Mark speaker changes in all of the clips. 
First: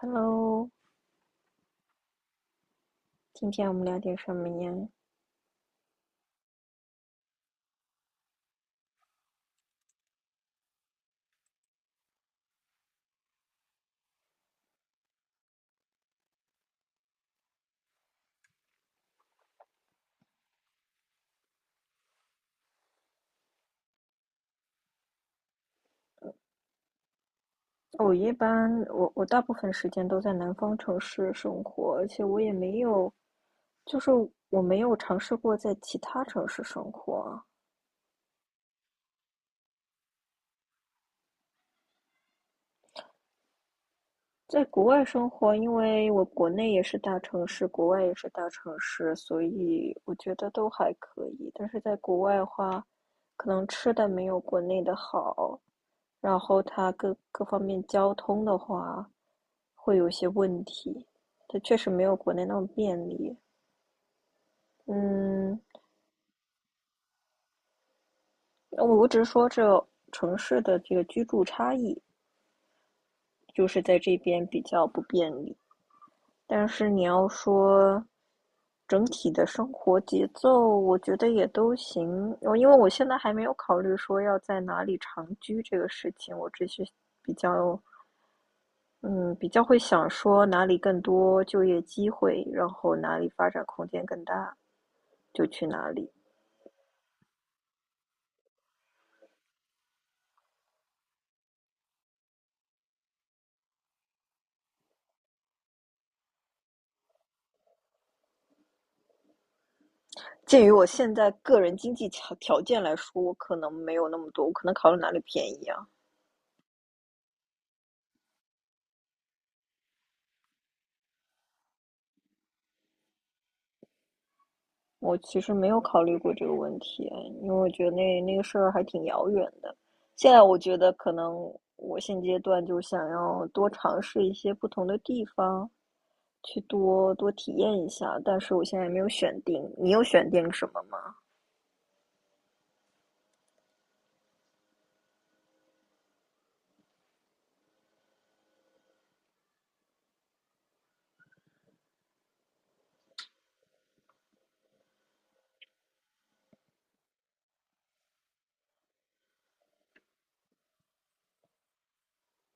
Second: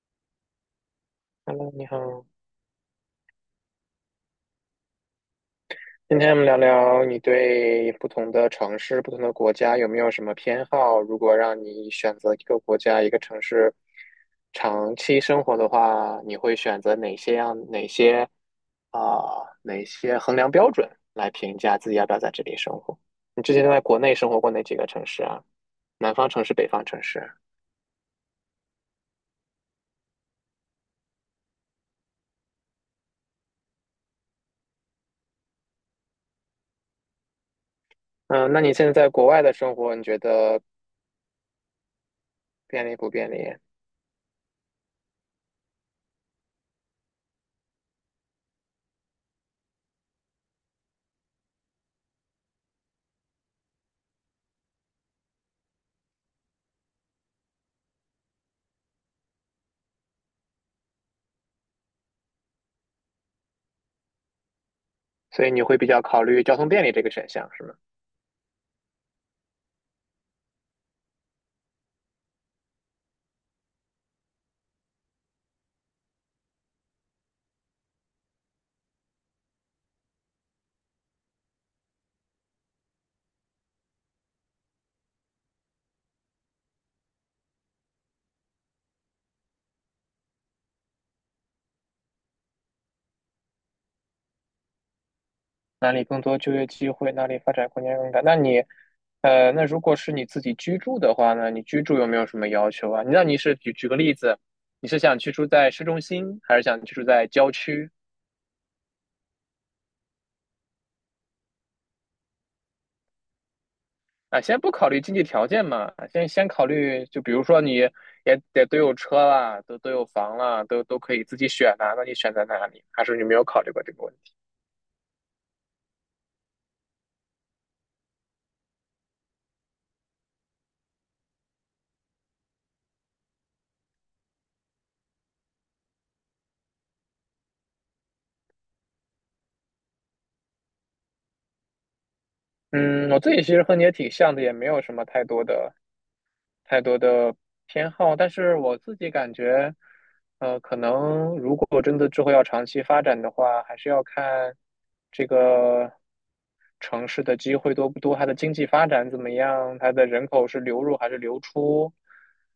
Speaker 1: Hello，
Speaker 2: Hello，你好。
Speaker 1: 今天我们聊点什么呀？
Speaker 2: 今天我们聊聊你对不同的城市、不同的国家有没有什么偏好？如果让你选择一个国家、一个城市长期生活的话，你会选择哪些样、哪些啊、哪些衡量标准来评价自己要不要在这里生活？你之前都在国内生活过哪几个城市啊？南方城市、北方城市？
Speaker 1: 我一般我大部分时间都在南方城市生活，而且我也没有，就是我没有尝试过在其他城市生活。
Speaker 2: 嗯，那你现在在国外的生活，你觉得便利不便利？
Speaker 1: 在国外生活，因为我国内也是大城市，国外也是大城市，所以我觉得都还可以。但是在国外的话，可能吃的没有国内的好，然后它各方面交通的话。会有一些问题。它确实没有国内那么便利。
Speaker 2: 所以
Speaker 1: 嗯，
Speaker 2: 你会比较考虑交通便利这个选项，是吗？
Speaker 1: 我只是说这城市的这个居住差异，就是在这边比较不便利。但是你要说整体的生活节奏，我觉得也都行。因为我现在还没有考虑说要在哪里长居这个事情，我只是比较会想说哪里更多就业机会，然后哪里发展空间更大，就去哪
Speaker 2: 哪里
Speaker 1: 里。
Speaker 2: 更多就业机会，哪里发展空间更大。那你，那如果是你自己居住的话呢？你居住有没有什么要求啊？那你是举个例子，你是想居住在市中心，还是想居住在郊区？
Speaker 1: 鉴于我现在个人经济条件来说，我可能没有那么
Speaker 2: 啊，
Speaker 1: 多，我
Speaker 2: 先
Speaker 1: 可
Speaker 2: 不
Speaker 1: 能
Speaker 2: 考
Speaker 1: 考虑
Speaker 2: 虑
Speaker 1: 哪
Speaker 2: 经
Speaker 1: 里
Speaker 2: 济
Speaker 1: 便
Speaker 2: 条
Speaker 1: 宜
Speaker 2: 件
Speaker 1: 啊。
Speaker 2: 嘛，先考虑，就比如说你也得有车啦，都有房啦，都可以自己选呐、那你选在哪里？还是你没有考虑过这个问题？
Speaker 1: 我其实没有考虑过这个问题，因为我觉得那个事儿还挺遥远的。现在我觉得可能我现阶段就是想要多尝试一些不同的地方，去多多体验一下。但是我现在没有选定，你有选定什么吗？
Speaker 2: 嗯，我自己其实和你也挺像的，也没有什么太多的偏好，但是我自己感觉，可能如果真的之后要长期发展的话，还是要看这个。城市的机会多不多，它的经济发展怎么样，它的人口是流入还是流出。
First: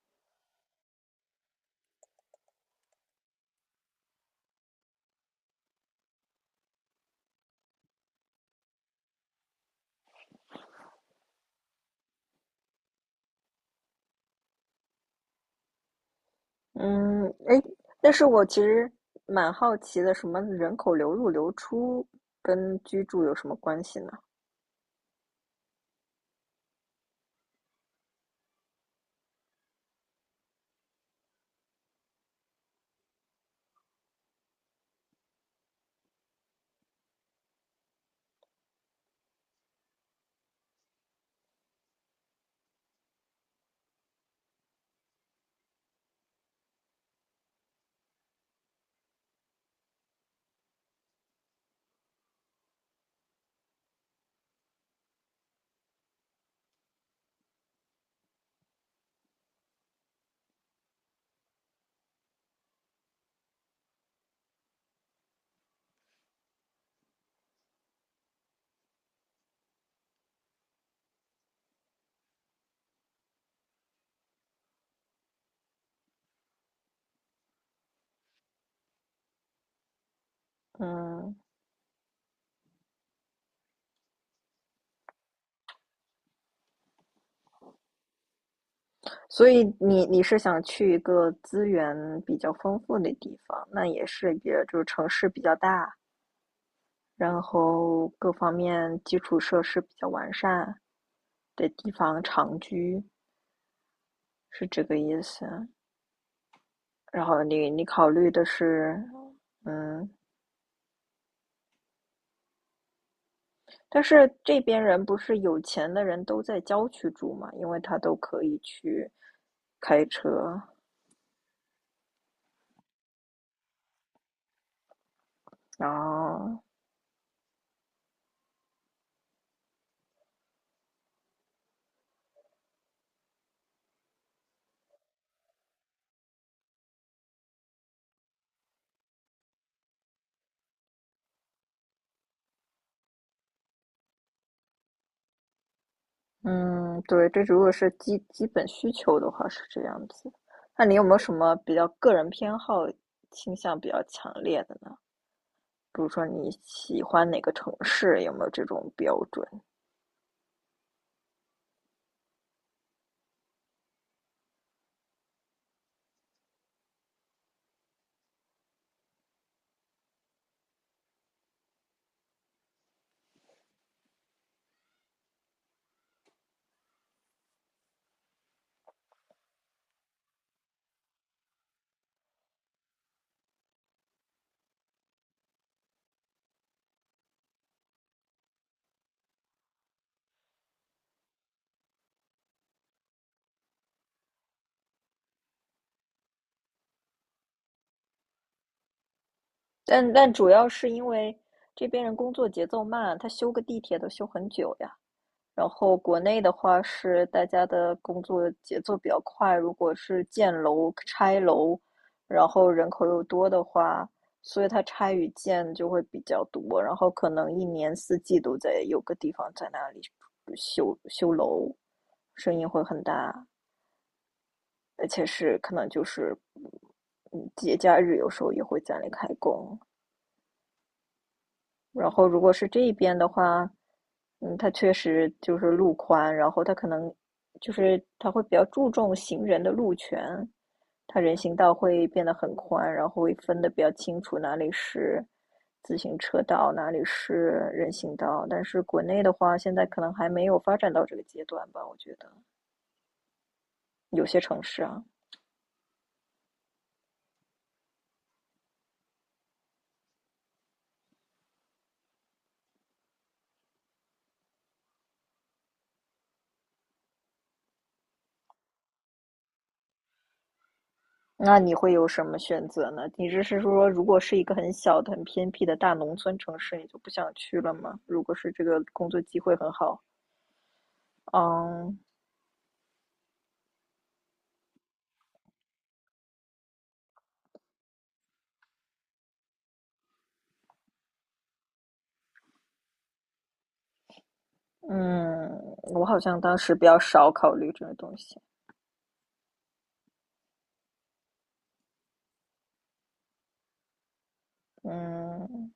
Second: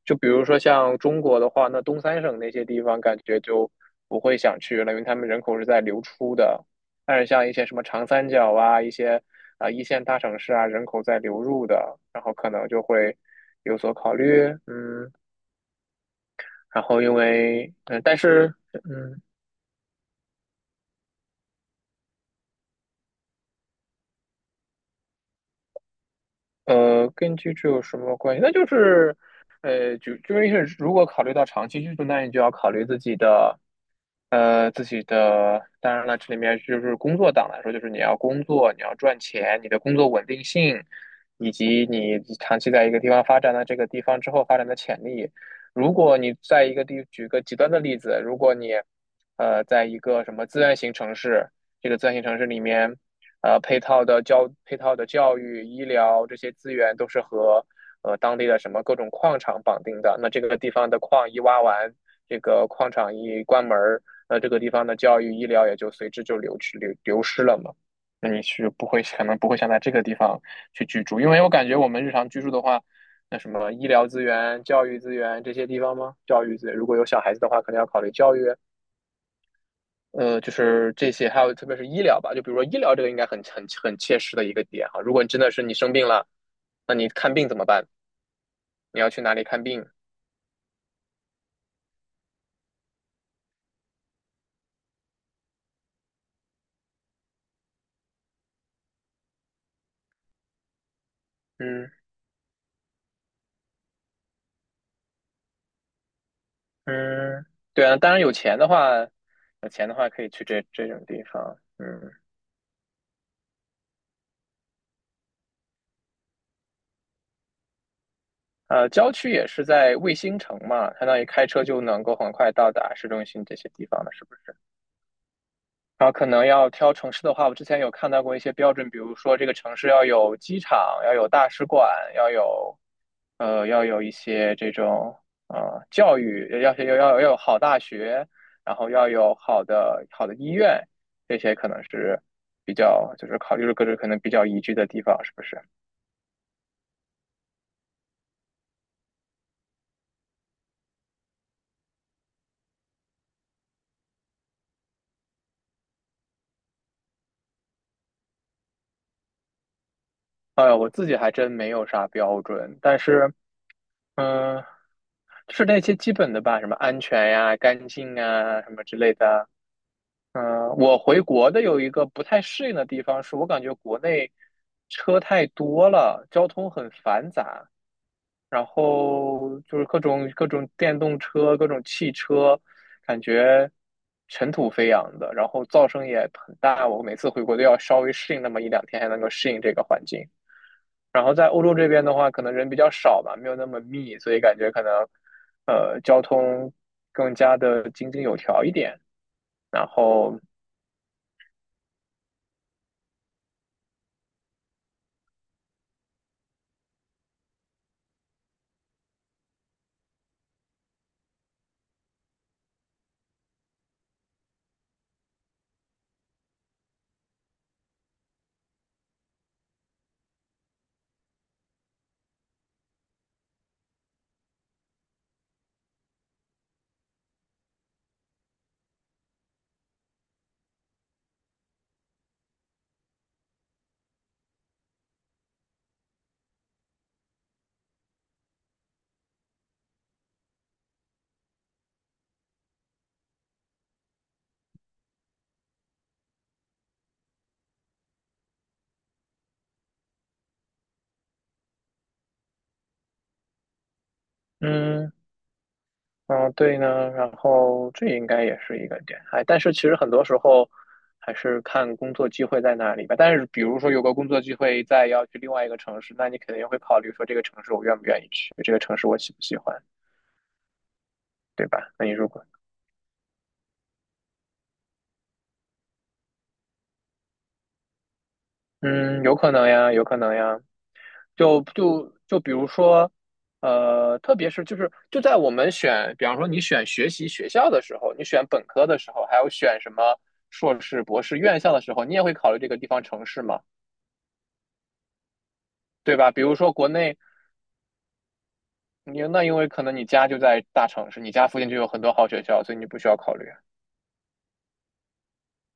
Speaker 2: 就比如说像中国的话，那东三省那些地方感觉就不会想去了，因为他们人口是在流出的。但是像一些什么长三角啊，一些一线大城市啊，人口在流入的，然后可能就会有所考虑，嗯。然后因
Speaker 1: 嗯，哎，
Speaker 2: 为嗯，
Speaker 1: 但
Speaker 2: 但
Speaker 1: 是我
Speaker 2: 是
Speaker 1: 其实
Speaker 2: 嗯，
Speaker 1: 蛮好奇的，什么人口流入流出跟居住有什么关系呢？
Speaker 2: 跟居住有什么关系？那就是，如果考虑到长期居住，那你就要考虑自己的，当然了，这里面就是工作党来说，就是你要工作，你要赚钱，你的工作稳定性，以及你长期在一个地方发展的这个地方之后发展的潜力。如果你在一个地，举个极端的例子，如果你，在一个什么资源型城市，这个资源型城市里面。配套的教育、医疗这些资源都是和当地的什么各种矿场绑定的。那这个地方的矿一挖完，这个矿场一关门那这个地方的教育、医疗也就随之就流去流流失了嘛。那你不会可能不会想在这个地方去居住，因为我感觉我们日常居住的话，那什么医疗资源、教育资源这些地方吗？教育资源如果有小孩子的话，可能要考虑教育。就是这些，
Speaker 1: 嗯。
Speaker 2: 还有特别是医疗吧，就比如说医疗这个应该很切实的一个点哈。如果你真的是你生病了，那你看病怎么办？你要去哪里
Speaker 1: 所
Speaker 2: 看
Speaker 1: 以
Speaker 2: 病？
Speaker 1: 你是想去一个资源比较丰富的地方，那也就是城市比较大，然后各方面基础设施比较完善的地
Speaker 2: 嗯
Speaker 1: 方长居，是这个意思。然后
Speaker 2: 嗯，
Speaker 1: 你
Speaker 2: 对啊，
Speaker 1: 考
Speaker 2: 当然
Speaker 1: 虑
Speaker 2: 有
Speaker 1: 的
Speaker 2: 钱的话，
Speaker 1: 是，
Speaker 2: 有钱的话
Speaker 1: 嗯，
Speaker 2: 可以去这种地方。嗯，
Speaker 1: 但是这边人不是有钱的人都在郊区住嘛，因为他都可以去
Speaker 2: 郊区也是在
Speaker 1: 开
Speaker 2: 卫星城
Speaker 1: 车，
Speaker 2: 嘛，相当于开车就能够很快到达市中心这些地方了，是不是？
Speaker 1: 然
Speaker 2: 然后可能
Speaker 1: 后
Speaker 2: 要挑城市的话，我之前有看到过一些标准，比如说这个城市要有机场，要有大使馆，要有。要有一些这种呃教育，要有好大学，然后要有好的医院，这些可能是比较就是考虑了各种可能比较宜居的地方，是不是？
Speaker 1: 嗯，对，这如果是基本需求的话是这样子。那你有没有什么比较个人偏好倾向比较强烈的呢？比如说你喜欢哪个城市，有没有这种标准？
Speaker 2: 我自己还真没有啥标准，但是嗯、呃就是那些基本的吧，什么安全呀、干净啊什么之类的。嗯、我回国的有一个不太适应的地方是，我感觉国内车太多了，交通很繁杂。然后就是各种电动车、各种汽车，感觉尘土飞扬的，然后噪声也很大。我每次回国都要稍微适应那么一两天，才能够适应这个环境。然后在欧洲这边的话，可能人比较少吧，没有那么密，所以感觉可能交通更加的井井有条一点。然
Speaker 1: 但
Speaker 2: 后
Speaker 1: 主要是因为这边人工作节奏慢，他修个地铁都修很久呀。然后国内的话是大家的工作节奏比较快，如果是建楼、拆楼，然后人口又多的话，所以它拆与建就会比较多，然后可能一年四季都在有个地方在那里修修楼，声音会很大，而且是可能就是，嗯，节假日有时候也会在那里开工。然后如果是这一边的话，嗯，它确实就是路宽，然后它可能就是它会比较注重行人的路权，它人行道会变得很宽，然后会分得比较清楚哪里是自行车道，哪里是人行道。但是国内的话，现在可能还没有发展到这个阶段吧，我觉得有些城市啊。
Speaker 2: 嗯。嗯，对呢，然后这应该也是一个点，哎，但是其实很多时候还是看工作机会在哪里吧。但是比如说有个工作机会在要去另外一个城市，那你肯定会考虑说这个城市我愿不愿意去，这个城市我喜不喜欢，
Speaker 1: 那
Speaker 2: 对
Speaker 1: 你
Speaker 2: 吧？
Speaker 1: 会
Speaker 2: 那
Speaker 1: 有
Speaker 2: 你
Speaker 1: 什
Speaker 2: 如
Speaker 1: 么
Speaker 2: 果
Speaker 1: 选择呢？你这是说，如果是一个很小的、很偏僻的大农村城市，你就不想去了吗？如果是这个工作
Speaker 2: 嗯，有
Speaker 1: 机
Speaker 2: 可
Speaker 1: 会
Speaker 2: 能
Speaker 1: 很
Speaker 2: 呀，
Speaker 1: 好，
Speaker 2: 有可能呀，就
Speaker 1: 嗯
Speaker 2: 就就比如说，特别是在我们选，比方说你选学习学校的时候，你选本科的时候，还有选什么硕士、博士院校的时候，你也会考虑这个地方城市吗？
Speaker 1: 嗯，我
Speaker 2: 对
Speaker 1: 好
Speaker 2: 吧？
Speaker 1: 像
Speaker 2: 比如
Speaker 1: 当时
Speaker 2: 说
Speaker 1: 比
Speaker 2: 国
Speaker 1: 较
Speaker 2: 内，
Speaker 1: 少考虑这个东西，
Speaker 2: 你那因为可能你家就在大城市，你家附近就有很多好学校，所以你不需要考虑。
Speaker 1: 嗯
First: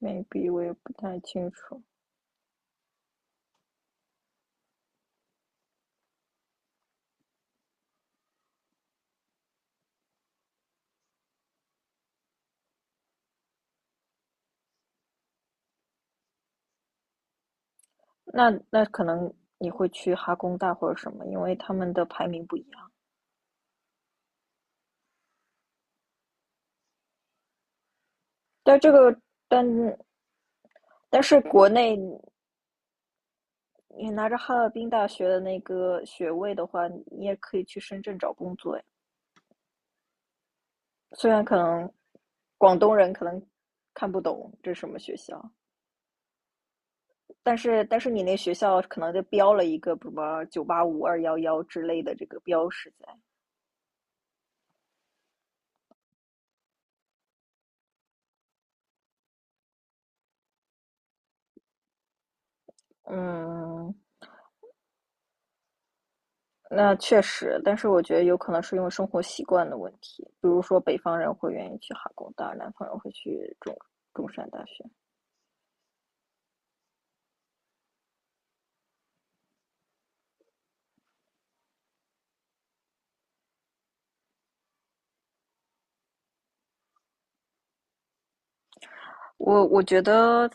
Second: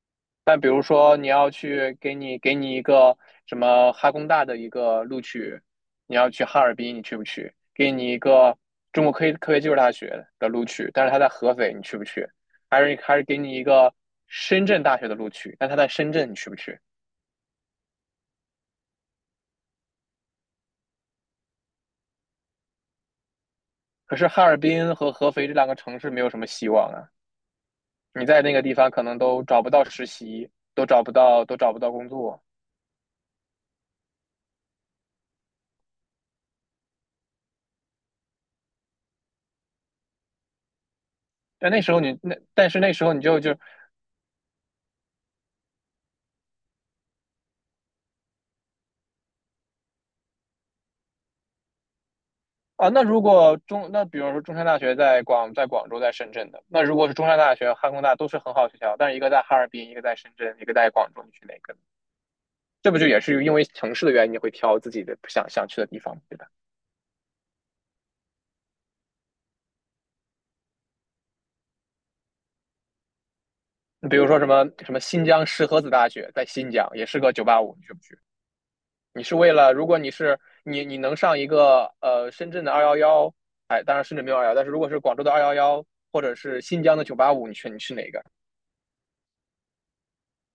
Speaker 1: ，maybe
Speaker 2: 但
Speaker 1: 我
Speaker 2: 比
Speaker 1: 也
Speaker 2: 如
Speaker 1: 不
Speaker 2: 说
Speaker 1: 太
Speaker 2: 你
Speaker 1: 清
Speaker 2: 要
Speaker 1: 楚。
Speaker 2: 去给你一个什么哈工大的一个录取，你要去哈尔滨，你去不去？给你一个中国科学技术大学的录取，但是他在合肥，你去不去？还是给你一个深圳大学的录取，但他在深圳，你去不去？
Speaker 1: 那可能你会去哈工大或者什么，因为他们的排名不一样。
Speaker 2: 可是哈尔滨和合肥这两个城市没有什么希望啊。你在那个地
Speaker 1: 但
Speaker 2: 方
Speaker 1: 这
Speaker 2: 可能
Speaker 1: 个，
Speaker 2: 都找
Speaker 1: 但
Speaker 2: 不到实习，
Speaker 1: 但是
Speaker 2: 都
Speaker 1: 国
Speaker 2: 找不到
Speaker 1: 内
Speaker 2: 工作。
Speaker 1: 你拿着哈尔滨大学的那个学位的话，你也可以去深圳找工作呀。虽然可能
Speaker 2: 但
Speaker 1: 广
Speaker 2: 是那
Speaker 1: 东
Speaker 2: 时
Speaker 1: 人
Speaker 2: 候你
Speaker 1: 可
Speaker 2: 就
Speaker 1: 能
Speaker 2: 就
Speaker 1: 看不懂这是什么学校，但是你那学校可能就标了一个什么985 211之类的这个标
Speaker 2: 啊，
Speaker 1: 识
Speaker 2: 那
Speaker 1: 在。
Speaker 2: 如果比如说中山大学在在广州在深圳的，那如果是中山大学、哈工大都是很好的学校，但是一个在哈尔滨，一个在深圳，一个在广州，你去哪个？这不就也是因为
Speaker 1: 嗯，
Speaker 2: 城市的原因，你会挑自己的不想去的地方，对吧？
Speaker 1: 那确实，但是我觉得有可能是因为生活习惯的问题，比如说北方人会愿意去哈工大，南方人会去中
Speaker 2: 你比如
Speaker 1: 中
Speaker 2: 说
Speaker 1: 山大学。
Speaker 2: 什么新疆石河子大学在新疆，也是个九八五，你去不去？你是为了，如果你是你能上一个深圳的二幺幺，哎，当然深圳没有二幺，但是如果是广州的二幺幺或者是新疆的九八五，你选你去哪个？
Speaker 1: 我我觉得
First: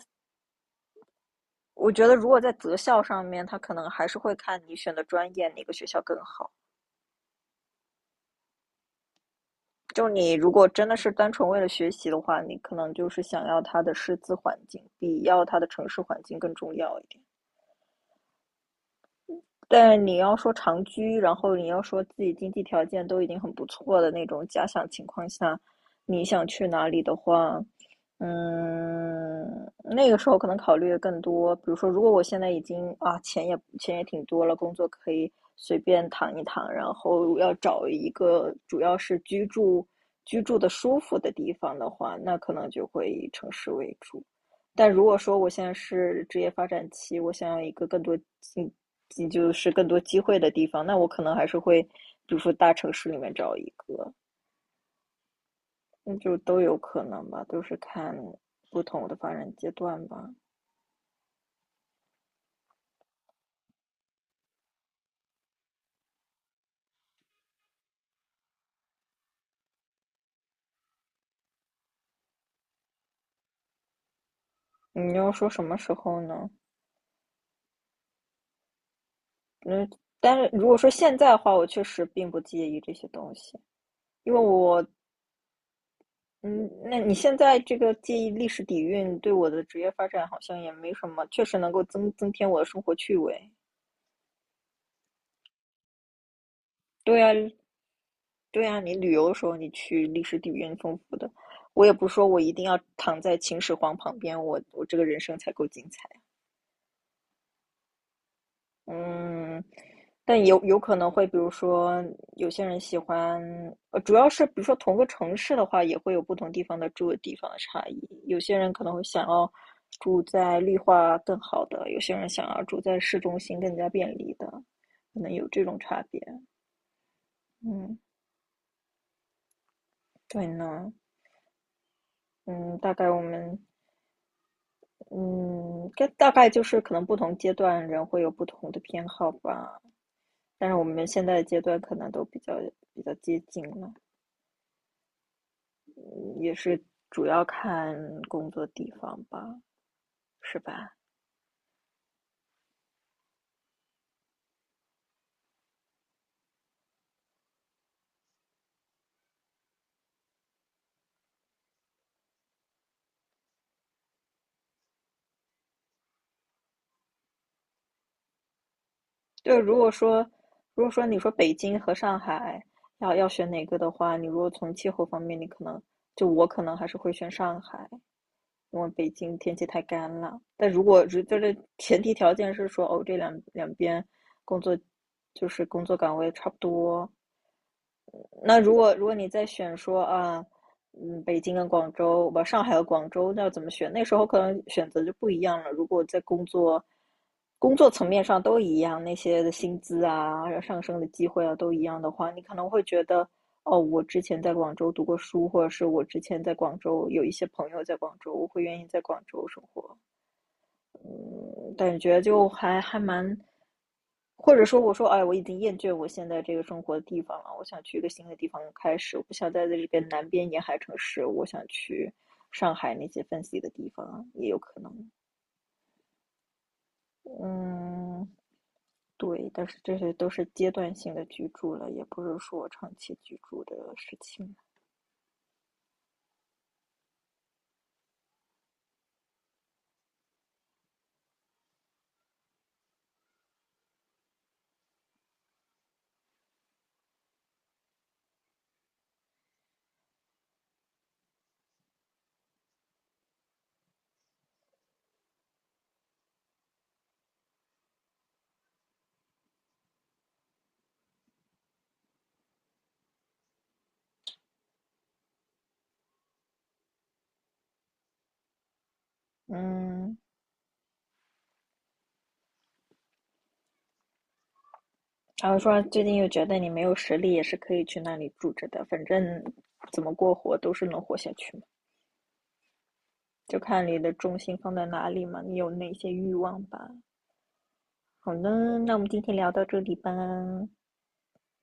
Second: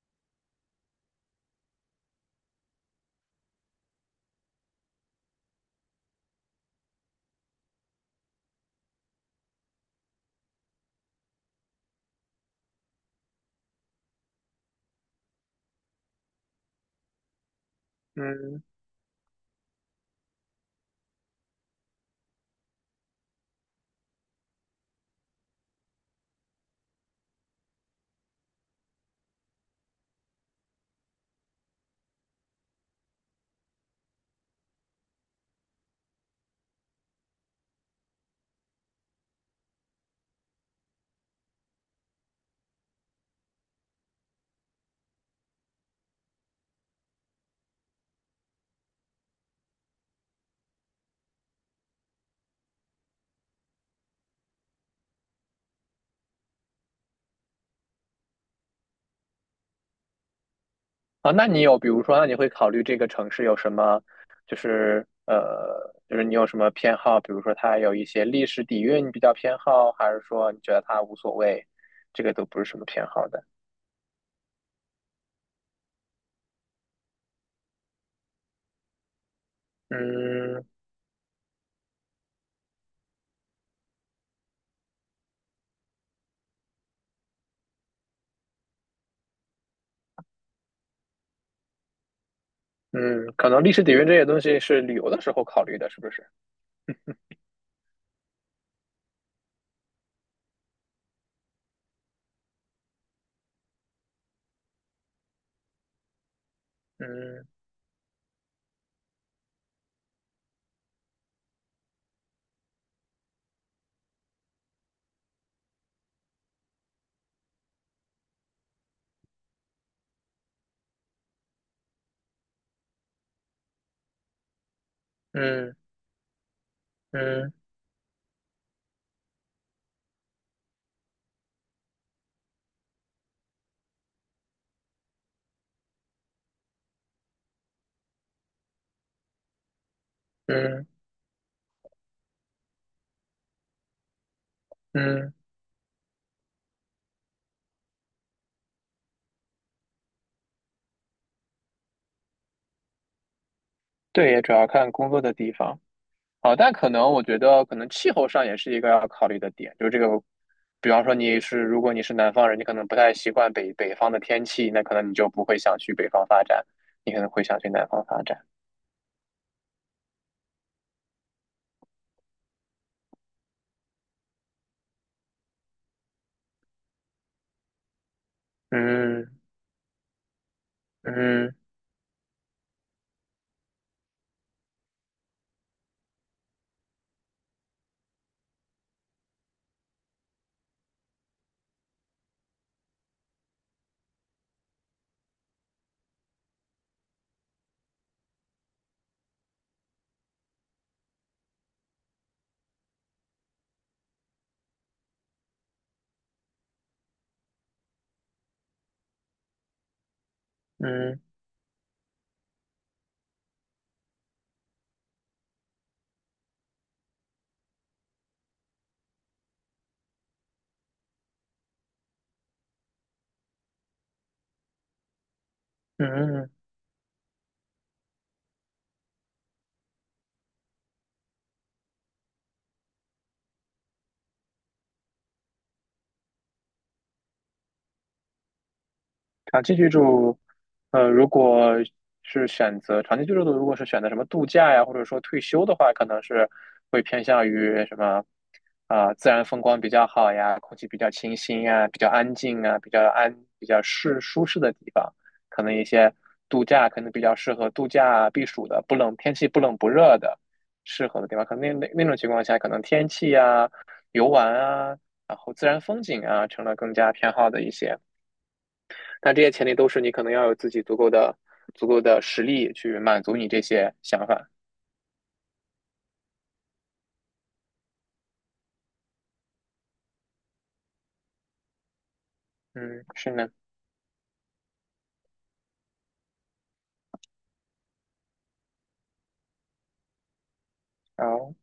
Speaker 1: 我觉得如果在择校上面，他可能还是会看你选的专业哪个学校更好。就你如果真的是单纯为了学习的话，你可能就是想要他的师资环境比要他的城市环境更重要一点。
Speaker 2: 嗯，
Speaker 1: 但你要说长居，然后你要说自己经济条件都已经很不错的那种假想情况下，你想去哪里的话，嗯，那个时候可能考虑的更多。比如说，如果我现在已经啊钱也挺多了，工作可以随便躺一躺，然后要找一个主要是居住的舒服的地方的话，那可能就会以城市为主。但如果说我现在是职业发展期，我想要一个更多机，就是更多机会的地方，那我可能还是会，比如说大城市里面找一个，那就都有可能吧，都是看不同的发展阶段吧。
Speaker 2: 啊，那你有比如说，那你会考虑这个城市有什么，就是你有什么偏好？比如说它有一些历史底蕴，你比较偏好，还是说你觉得它无所谓？这个都不是什么偏好的。
Speaker 1: 你要说什么时候呢？嗯，但是
Speaker 2: 嗯
Speaker 1: 如果说现在的话，我确实并不介意这些东西，因为我，嗯，那你现在这个介意历史底蕴，对我的职业发展好像也没什么，确实能够增添我的生活趣
Speaker 2: 嗯，可
Speaker 1: 味。
Speaker 2: 能历史底蕴这些东西是旅游的时候考虑的，是不是？
Speaker 1: 对啊，对啊，你旅游的时候，你去历史底蕴丰富的。我也不说我一定要躺在秦始皇旁边，我这个人生才够精彩。
Speaker 2: 嗯
Speaker 1: 嗯，但有可能会，比如说有些人喜欢，主要是比如说同个城市的话，也会有不同地方的住的地方的差异。有些人可能会想要住在绿化更好的，有些人想要住在市中心更加便利的，可能有这
Speaker 2: 嗯
Speaker 1: 种差别。
Speaker 2: 嗯
Speaker 1: 嗯，对呢。嗯，大概我们嗯，这大概就是可能不同阶段人会有不同的偏好吧，但是我
Speaker 2: 嗯。
Speaker 1: 们现在的阶段可能都比较接近了，
Speaker 2: 嗯，
Speaker 1: 嗯也是主要看工作地方吧，是吧？
Speaker 2: 对，也主要看工作的地方。好，但可能我觉得，可能气候上也是一个要考虑的点。就这个，比方说你是，如果你是南方人，你可能不太习惯北方的天气，那可能你就不会想去北方发展，你可能会想去南方发展。
Speaker 1: 对，如果说你说北京和上海要选哪个的话，你如果从气候方面，你可能就我可能还是会选上海，因为北京
Speaker 2: 嗯
Speaker 1: 天气太干了。但如果就
Speaker 2: 嗯
Speaker 1: 是前提条件是说，哦，这两边工作就是工作岗位差不多，那如果你再选说啊，嗯，北京跟广州，不，上海和广州，那要怎么选？那时候可能选择就不一样了。如果在工作层面上都一样，那些的薪资啊、上升的机会啊都一样的话，你可能会觉得，哦，我之前在广州读过书，或者是我之前在广州有一些朋友在广州，我会愿意在广州生活。
Speaker 2: 嗯
Speaker 1: 嗯，感觉就还蛮，或者说我说，哎，我已经厌倦我现在这个生活的地方了，我想去一个新的地方开始，我不想待在这边南边沿海城市，我想去上海那些分析的地方，也有可能。
Speaker 2: 嗯嗯。
Speaker 1: 嗯，对，但是这些都是阶段性的居住了，也不是说长期居住的事情。
Speaker 2: 长期居住，呃，如果是选择长期居住的，如果是选择什么度假呀，或者说退休的话，可能是会偏向于什么啊、自然风光比较好呀，空气比较清新呀，比较安静啊，比较适舒适的地方，可能一些度假可能比较适合度假避暑的，不冷，天气不冷不热的，适合的地方。可能那种情况下，可能天气呀、游玩啊，然后自然风景啊，成了更加偏好的一些。但这些前提都是你
Speaker 1: 嗯，
Speaker 2: 可能要有自己足够的实力去满足你这些想法。
Speaker 1: 然后说最近又觉得你没有实力，也是可以去那里住着的，反正怎么过活都是能活下去
Speaker 2: 嗯，是呢。
Speaker 1: 就看你的重心放在哪里嘛，你有哪些欲望吧。好呢，那我们今天聊到这里吧。
Speaker 2: 好。